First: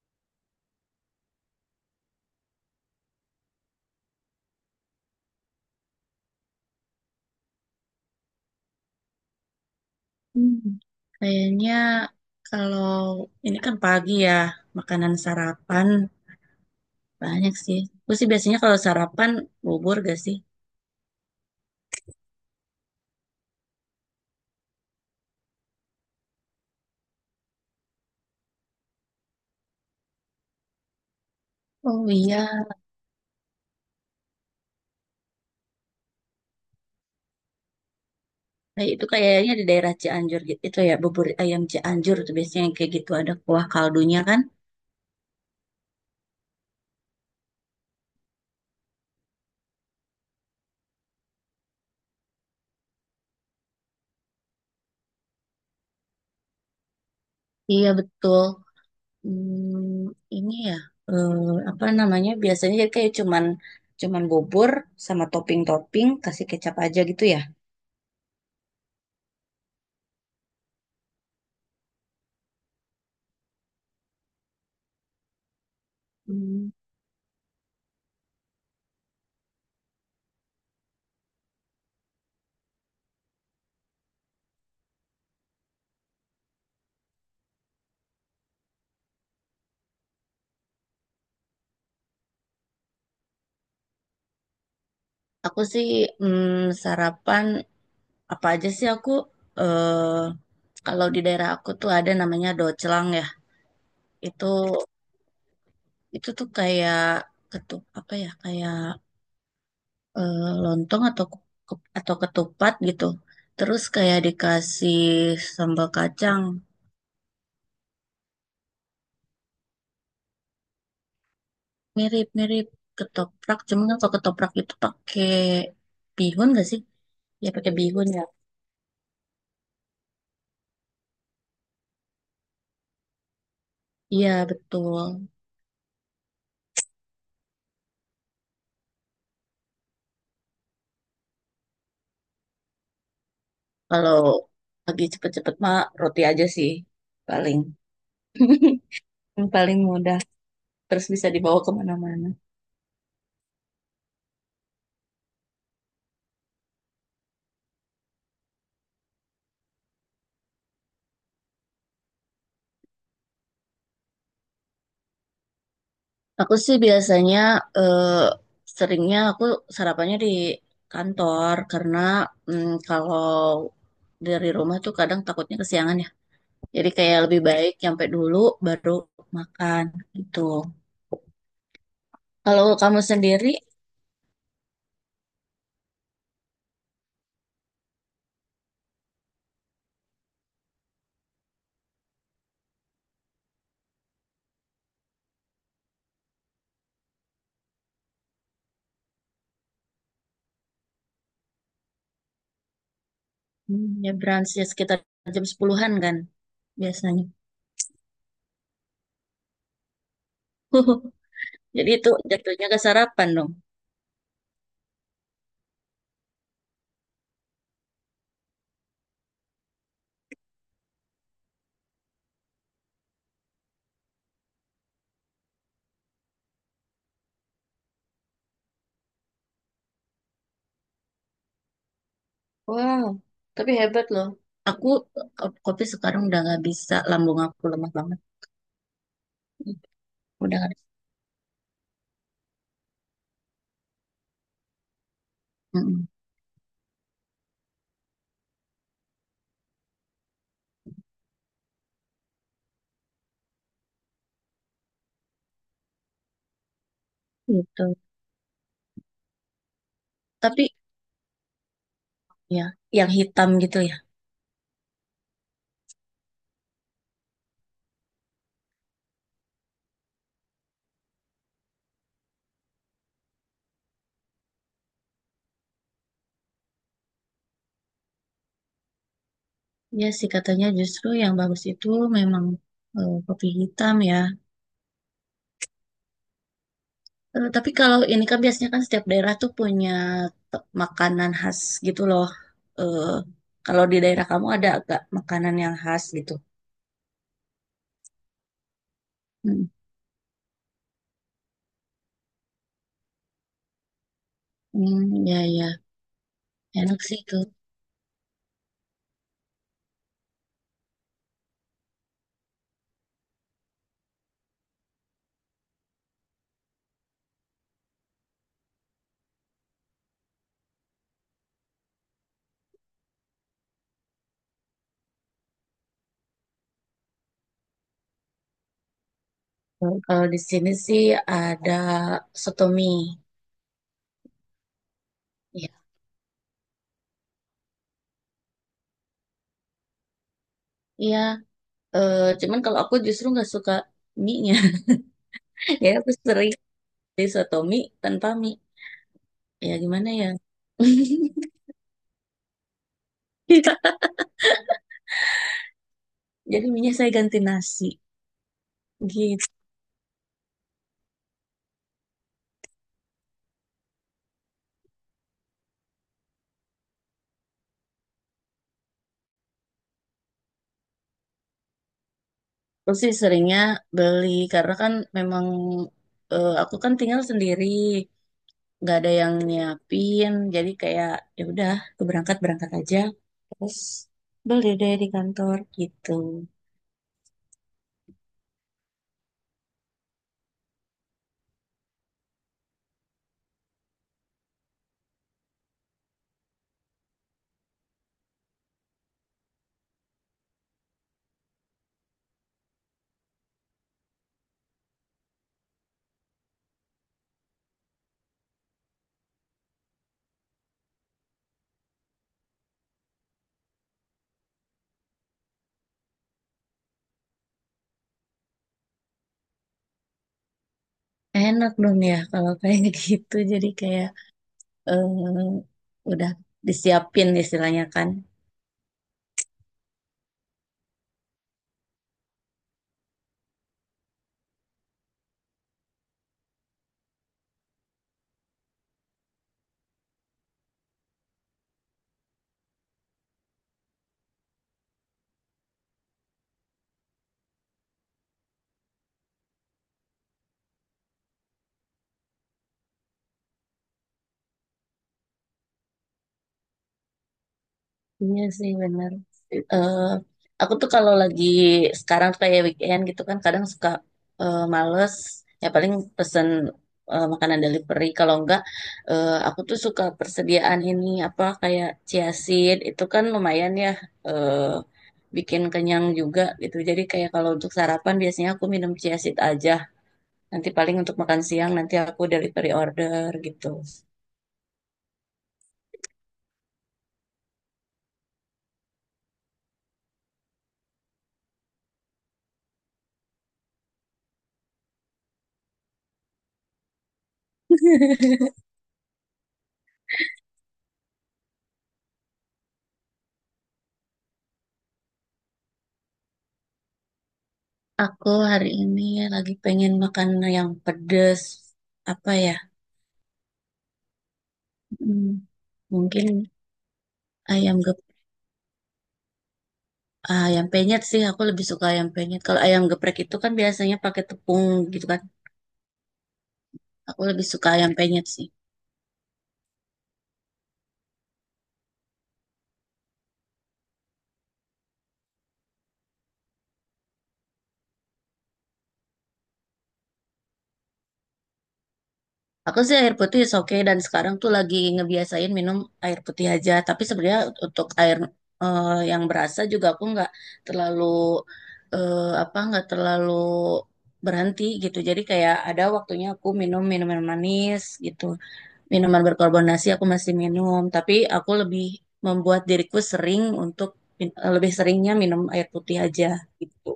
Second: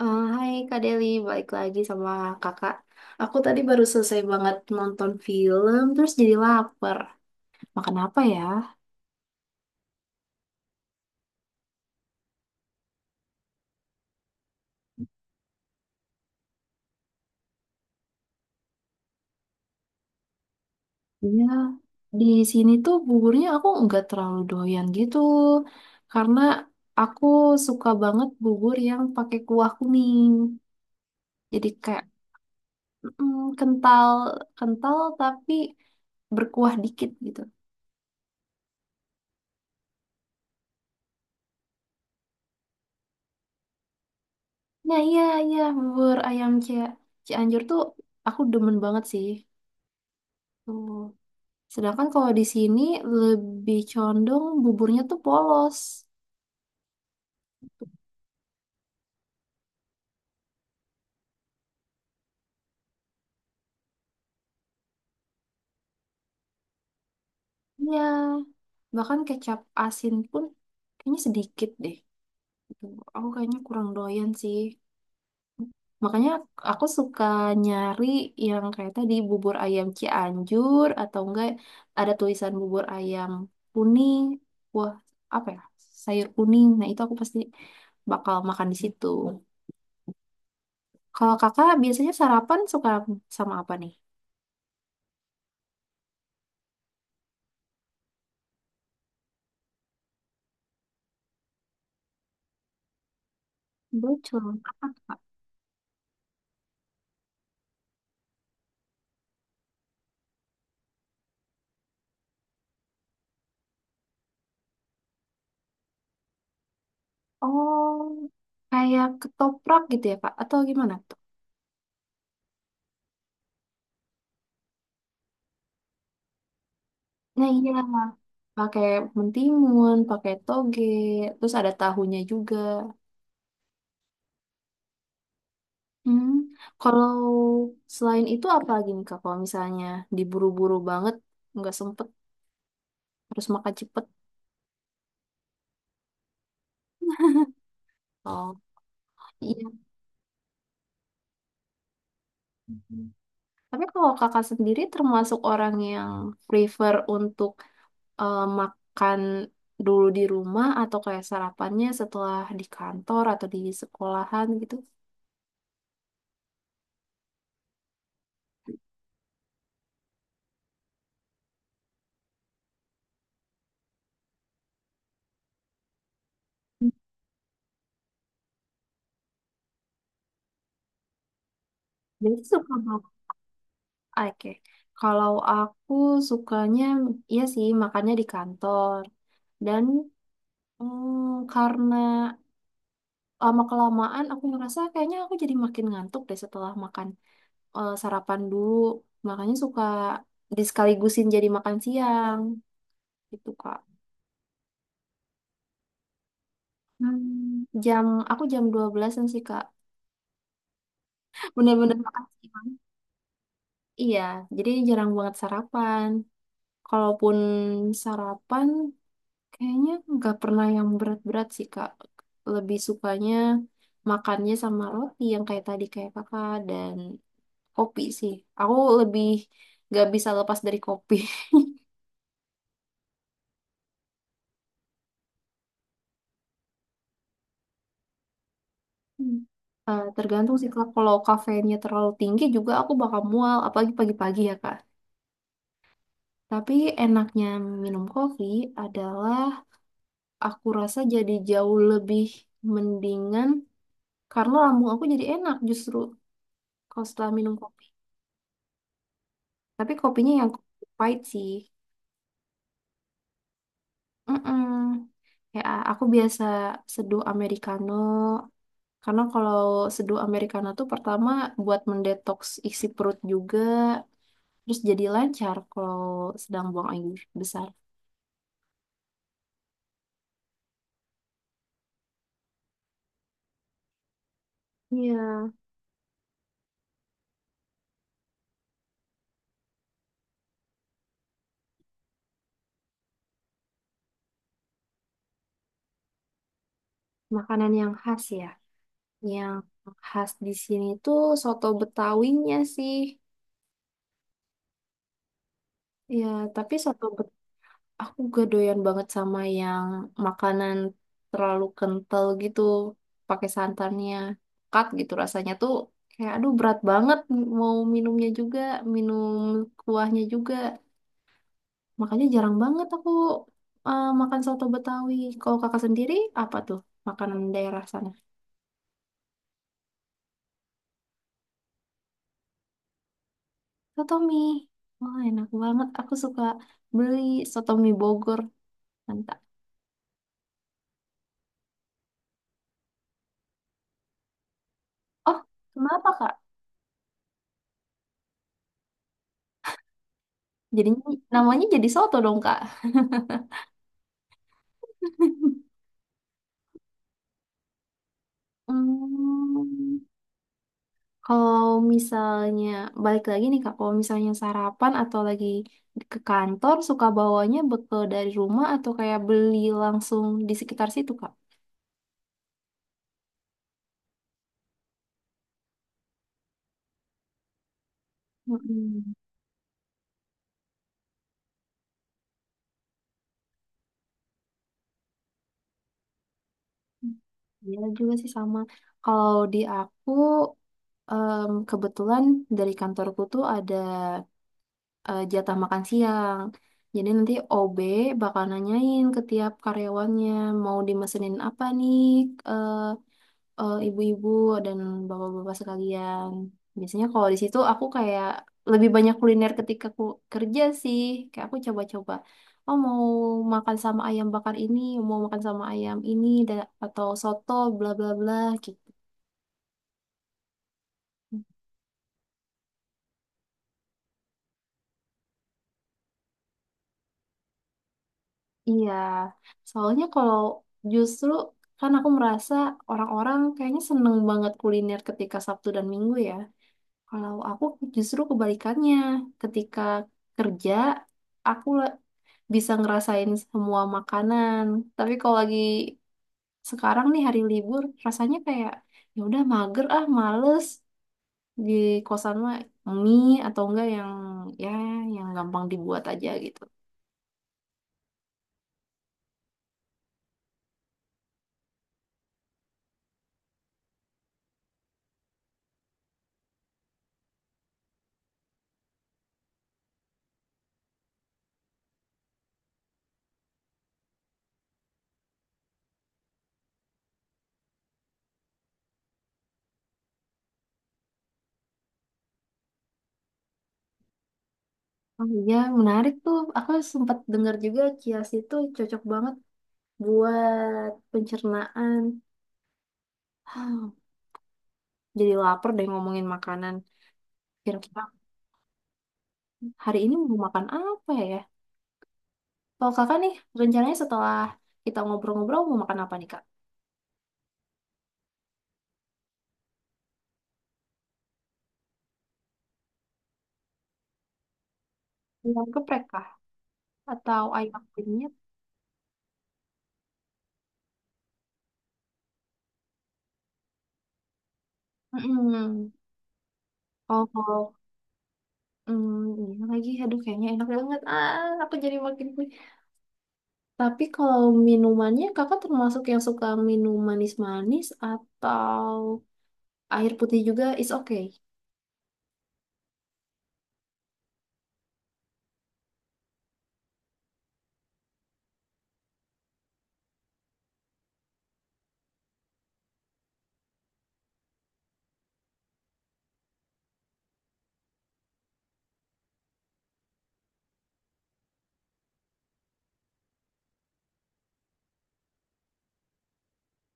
Hai Kak Deli, balik lagi sama kakak. Aku tadi baru selesai banget nonton film, terus jadi lapar. Makan apa ya? Hmm, Kayaknya kalau ini kan pagi ya, makanan sarapan banyak sih. Gue sih biasanya kalau sarapan bubur gak sih? Ya, di sini tuh buburnya aku nggak terlalu doyan gitu, karena aku suka banget bubur yang pakai kuah kuning. Jadi kayak Oh iya, kental, kental, tapi berkuah dikit gitu. kayak itu kayaknya di daerah Cianjur gitu itu ya, bubur ayam Cianjur tuh biasanya yang kayak gitu ada kuah kaldunya kan? Nah iya, iya, Cianjur tuh aku demen banget sih. Tuh. Sedangkan kalau di sini lebih condong buburnya tuh polos. Iya betul. Hmm, ini ya eh, apa namanya? Biasanya jadi kayak cuman cuman bubur sama topping-topping kasih kecap aja gitu ya. Iya, bahkan kecap asin pun kayaknya sedikit deh. Gitu. Aku kayaknya kurang doyan sih. Makanya Hmm, aku suka nyari yang kayak tadi bubur ayam Cianjur atau enggak ada tulisan bubur ayam kuning. Wah, apa ya? Sayur kuning. Nah, itu aku pasti bakal makan di situ. Kalau kakak biasanya sarapan suka sama apa nih? Aku sih mm, sarapan apa aja sih aku eh kalau di daerah aku tuh ada namanya docelang ya Bocor. itu Apa? itu tuh kayak ketup apa ya kayak eh, lontong atau ku- atau ketupat gitu terus kayak dikasih sambal kacang Oh, kayak ketoprak gitu ya, Kak? Atau gimana tuh? mirip-mirip ketoprak cuman kan kalau ketoprak itu pakai bihun gak sih ya Nah iya, pakai bihun ya pakai mentimun, pakai toge, terus ada tahunya juga. iya betul Hmm, kalau selain itu apa lagi nih Kak? Kalau misalnya diburu-buru banget, nggak sempet, harus makan cepet. kalau lagi cepet-cepet mah roti aja sih paling. Oh, Yang iya. paling mudah terus bisa dibawa kemana-mana. Tapi kalau kakak sendiri termasuk orang yang prefer untuk makan dulu di rumah atau kayak sarapannya setelah di kantor atau di sekolahan gitu? Aku sih biasanya eh, seringnya aku sarapannya di kantor karena kalau dari rumah tuh kadang takutnya kesiangan ya. Jadi kayak lebih baik nyampe dulu baru makan gitu. Jadi Kalau suka kamu bak sendiri oke. Kalau aku sukanya iya sih makannya di kantor. Dan karena lama kelamaan aku ngerasa kayaknya aku jadi makin ngantuk deh setelah makan sarapan dulu. Makanya suka disekaligusin jadi makan siang gitu, Kak. Ya brunch ya sekitar jam 10-an an kan biasanya. Hmm, jam aku jam 12-an sih, Kak. Jadi Bener-bener itu makan jatuhnya siang. ke sarapan dong. Iya, jadi jarang banget sarapan. Kalaupun sarapan kayaknya nggak pernah yang berat-berat sih, Kak. Lebih sukanya makannya sama roti yang kayak tadi kayak kakak dan kopi sih. Aku lebih nggak bisa lepas dari kopi. Wow, tapi hebat loh. Aku kopi sekarang udah nggak bisa, lambung aku lemah banget. Hmm. Tergantung Udah sih nggak. Kak. Kalau kafeinnya terlalu tinggi juga aku bakal mual, apalagi pagi-pagi ya Kak. Mm-mm. Tapi enaknya minum kopi adalah aku rasa jadi jauh lebih mendingan karena lambung aku jadi enak justru kalau setelah minum kopi. Gitu. Tapi kopinya yang Tapi kopi pahit sih. ya, yang hitam gitu ya. mm Ya, aku biasa seduh Americano. Karena kalau seduh Americano tuh pertama buat mendetoks isi perut juga. Terus jadi lancar kalau sedang buang air besar. Ya sih katanya justru yang bagus itu memang, kopi hitam ya. Iya, Eh, tapi kalau ini kan biasanya kan setiap daerah tuh punya te- makanan khas gitu loh. Eh, kalau di daerah kamu ada agak makanan yang khas gitu. makanan yang khas ya. Yang Hmm, khas di sini tuh soto betawinya sih. Hmm, ya ya, Ya, tapi enak sih itu. aku gak doyan banget sama yang makanan terlalu kental gitu pakai santannya kat gitu rasanya tuh kayak aduh berat banget, mau minumnya juga, minum kuahnya juga. Makanya jarang banget aku makan soto Betawi. Kalau kakak sendiri apa tuh makanan daerah sana? Kalau di sini sih ada soto mie. Soto mie, wah enak Iya, banget, aku suka beli soto mie Bogor, mantap. iya. Eh, cuman kalau aku justru nggak suka mie-nya. Oh, Ya kenapa aku Kak? sering disotomi tanpa mie. Ya gimana ya? Jadinya namanya jadi soto dong Kak. Jadi mie saya ganti nasi. Gitu. Hmm, kalau misalnya balik lagi nih Kak, kalau misalnya sarapan atau lagi ke kantor suka bawanya bekal dari rumah atau kayak beli langsung di sekitar situ Kak? Terus sih seringnya beli karena kan memang, aku kan tinggal sendiri, nggak ada Mm-mm. yang nyiapin. Jadi kayak ya udah, aku berangkat berangkat aja. Terus beli deh di kantor gitu. Iya juga sih sama. Kalau di aku kebetulan dari kantorku tuh ada jatah makan siang. Jadi nanti OB bakal nanyain ke tiap karyawannya mau dimesenin apa nih, eh, ibu-ibu dan bapak-bapak sekalian. Biasanya kalau di situ aku kayak lebih banyak kuliner ketika aku kerja sih. Kayak aku coba-coba, oh mau makan sama ayam bakar ini, mau makan sama ayam ini, atau soto, bla bla bla gitu. Enak dong ya kalau kayak gitu. Jadi kayak eh, udah disiapin istilahnya kan. Iya, soalnya kalau justru kan aku merasa orang-orang kayaknya seneng banget kuliner ketika Sabtu dan Minggu ya. Kalau aku justru kebalikannya, ketika kerja, aku bisa ngerasain semua makanan. Tapi kalau lagi sekarang nih hari libur, rasanya kayak ya udah mager ah, males di kosan mah mie atau enggak yang ya yang gampang dibuat aja gitu. Iya sih bener. Eh aku tuh kalau lagi sekarang tuh kayak weekend gitu kan kadang suka males, ya paling pesen makanan delivery kalau enggak aku tuh suka persediaan ini apa kayak chia seed itu kan lumayan ya, eh bikin kenyang juga gitu. Jadi kayak kalau untuk sarapan biasanya aku minum chia seed aja. Nanti paling untuk makan siang nanti aku delivery order gitu. Oh iya, menarik tuh. Aku sempat dengar juga kias itu cocok banget buat pencernaan. Jadi lapar deh ngomongin makanan. Kira-kira hari ini mau makan apa ya? Kalau kakak nih, rencananya setelah kita ngobrol-ngobrol mau makan apa nih, Kak? Aku hari ini lagi pengen makan yang pedes. Apa ya? Hmm, Ayam geprek, Kak. mungkin Atau ayam ayam gep penyet. ayam penyet sih. Aku lebih suka ayam penyet. Kalau ayam geprek itu kan biasanya pakai tepung gitu kan. Mm-mm. Aku Kalau lebih kalau suka ayam penyet sih. Iya lagi, aduh kayaknya enak banget. Ah, aku jadi makin punya. Tapi kalau minumannya, kakak termasuk yang suka minum manis-manis atau air putih juga is okay. Aku sih air putih is oke dan sekarang tuh lagi ngebiasain minum air putih aja. Tapi sebenarnya untuk air yang berasa juga aku nggak terlalu eh, apa nggak terlalu berhenti gitu. Jadi kayak ada waktunya aku minum minuman manis gitu. Minuman berkarbonasi aku masih minum, tapi aku lebih membuat diriku sering untuk min- lebih seringnya minum air putih aja gitu.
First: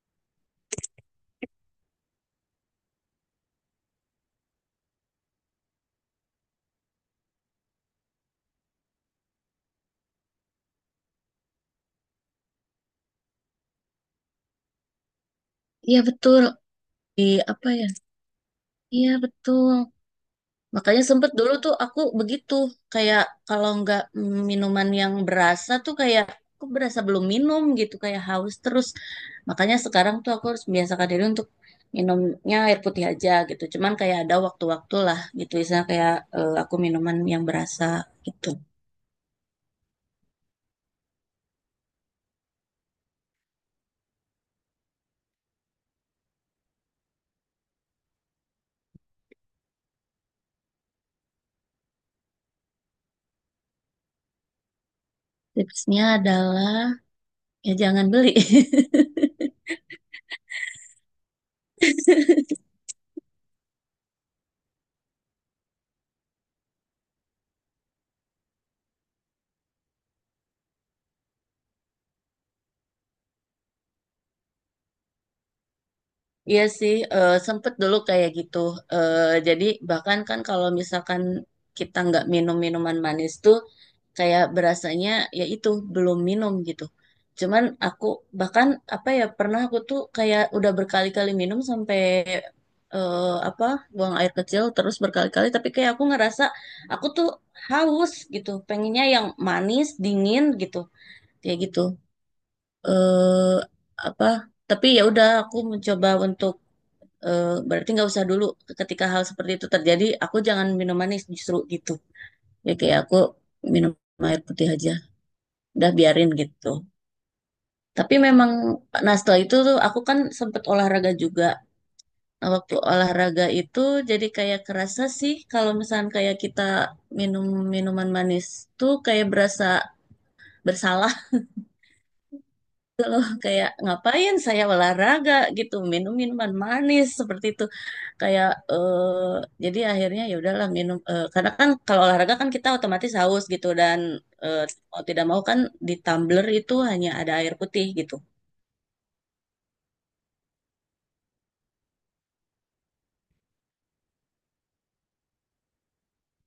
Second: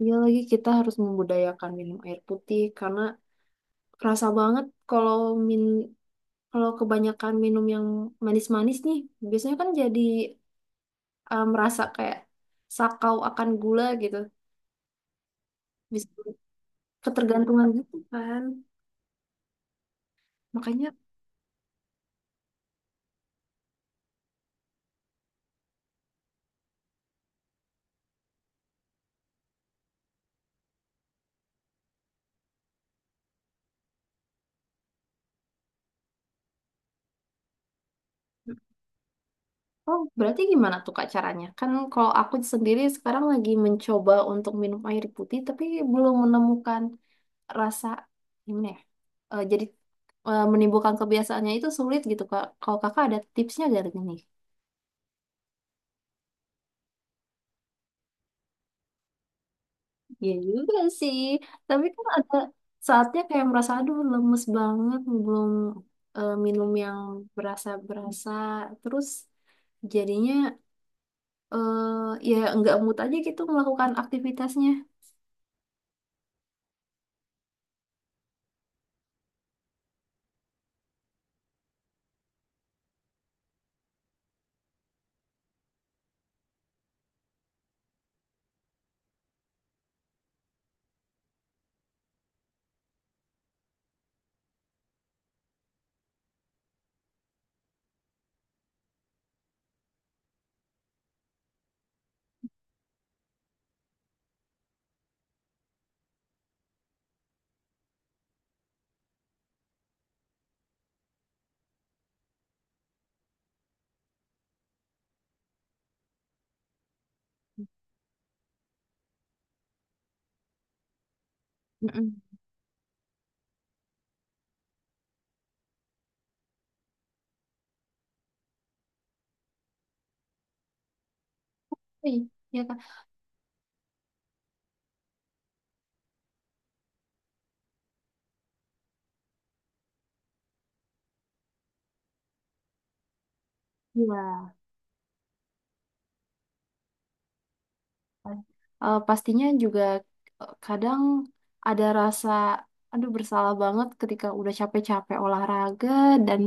Iya lagi kita harus membudayakan minum air putih karena kerasa banget kalau min kalau kebanyakan minum yang manis-manis nih, biasanya kan jadi merasa kayak sakau akan gula gitu. Iya Bisa betul. Di ketergantungan apa ya? gitu kan. Iya betul. Makanya, Makanya sempet dulu tuh aku begitu kayak kalau nggak minuman yang berasa tuh kayak aku berasa belum minum gitu kayak haus terus. Makanya sekarang tuh aku harus membiasakan diri untuk minumnya air putih aja gitu. Cuman kayak ada waktu-waktu lah gitu. Misalnya kayak aku minuman yang berasa gitu. oh berarti gimana tuh Kak caranya? Kan kalau aku sendiri sekarang lagi mencoba untuk minum air putih, tapi belum menemukan rasa gimana ya? Jadi menimbulkan kebiasaannya itu sulit gitu Kak. Kalau Kakak ada tipsnya gak nih? Tipsnya adalah ya jangan beli. Iya juga sih. Tapi kan ada saatnya kayak merasa, aduh lemes banget, belum minum yang berasa-berasa. Terus jadinya eh ya nggak mood aja gitu melakukan aktivitasnya. Iya sih, sempet dulu kayak gitu. Eh, jadi bahkan kan kalau misalkan kita nggak minum minuman manis tuh kayak berasanya ya itu belum minum gitu. Cuman aku bahkan apa ya pernah aku tuh kayak udah berkali-kali minum sampai eh, apa buang air kecil terus berkali-kali tapi kayak aku ngerasa aku tuh haus gitu, pengennya yang manis, dingin gitu. Kayak gitu. eh apa, tapi ya udah aku mencoba untuk berarti nggak usah dulu ketika hal seperti itu terjadi aku jangan minum manis justru gitu, ya kayak aku minum air putih aja udah biarin gitu tapi memang, nah setelah itu tuh aku kan sempet olahraga juga. Mm-mm. Nah, waktu olahraga itu jadi kayak kerasa sih kalau misalnya kayak kita minum minuman manis tuh kayak berasa bersalah. Iya, iya, Kak. Loh kayak ngapain saya olahraga gitu minum minuman manis seperti itu kayak jadi akhirnya ya udahlah minum, karena kan kalau olahraga kan kita otomatis haus gitu dan Iya. eh, mau tidak mau kan di tumbler itu hanya ada air putih gitu. Pastinya juga kadang ada rasa, aduh bersalah banget ketika udah capek-capek olahraga dan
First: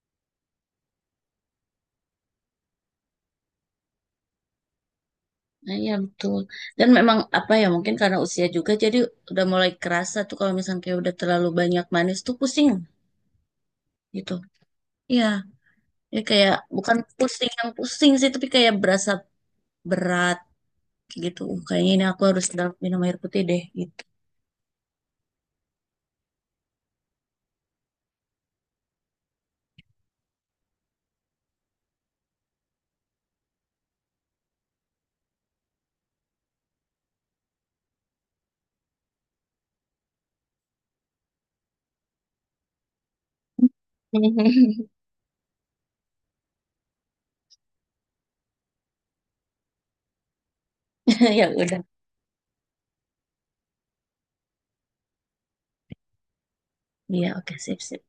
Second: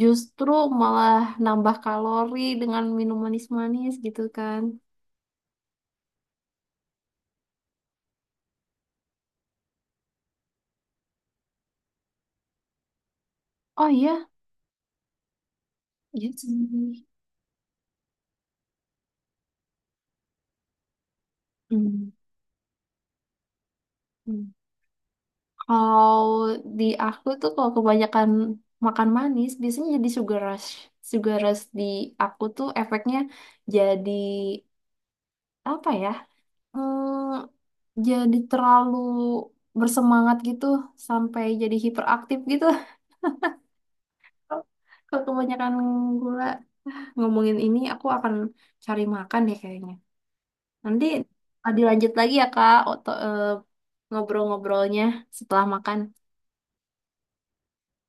justru malah nambah kalori dengan minum manis-manis gitu kan. Nah, iya betul. Dan memang apa ya mungkin karena usia juga jadi udah mulai kerasa tuh kalau misalnya kayak udah terlalu banyak manis tuh pusing Oh iya, gitu. Iya, ya iya sih. kayak bukan pusing yang pusing sih tapi kayak berasa berat gitu. Kayaknya ini Hmm. aku harus minum air putih deh gitu. Hmm. Kalau di aku tuh kalau kebanyakan makan manis biasanya jadi sugar rush. Sugar rush di aku tuh efeknya jadi apa ya? Hmm, jadi terlalu bersemangat gitu sampai jadi hiperaktif gitu. Kalau kebanyakan gula ngomongin ini, aku akan cari makan deh kayaknya. Nanti Ya ah, udah. dilanjut lagi ya Kak, ngobrol-ngobrolnya setelah makan. Iya, oke, sip, sip.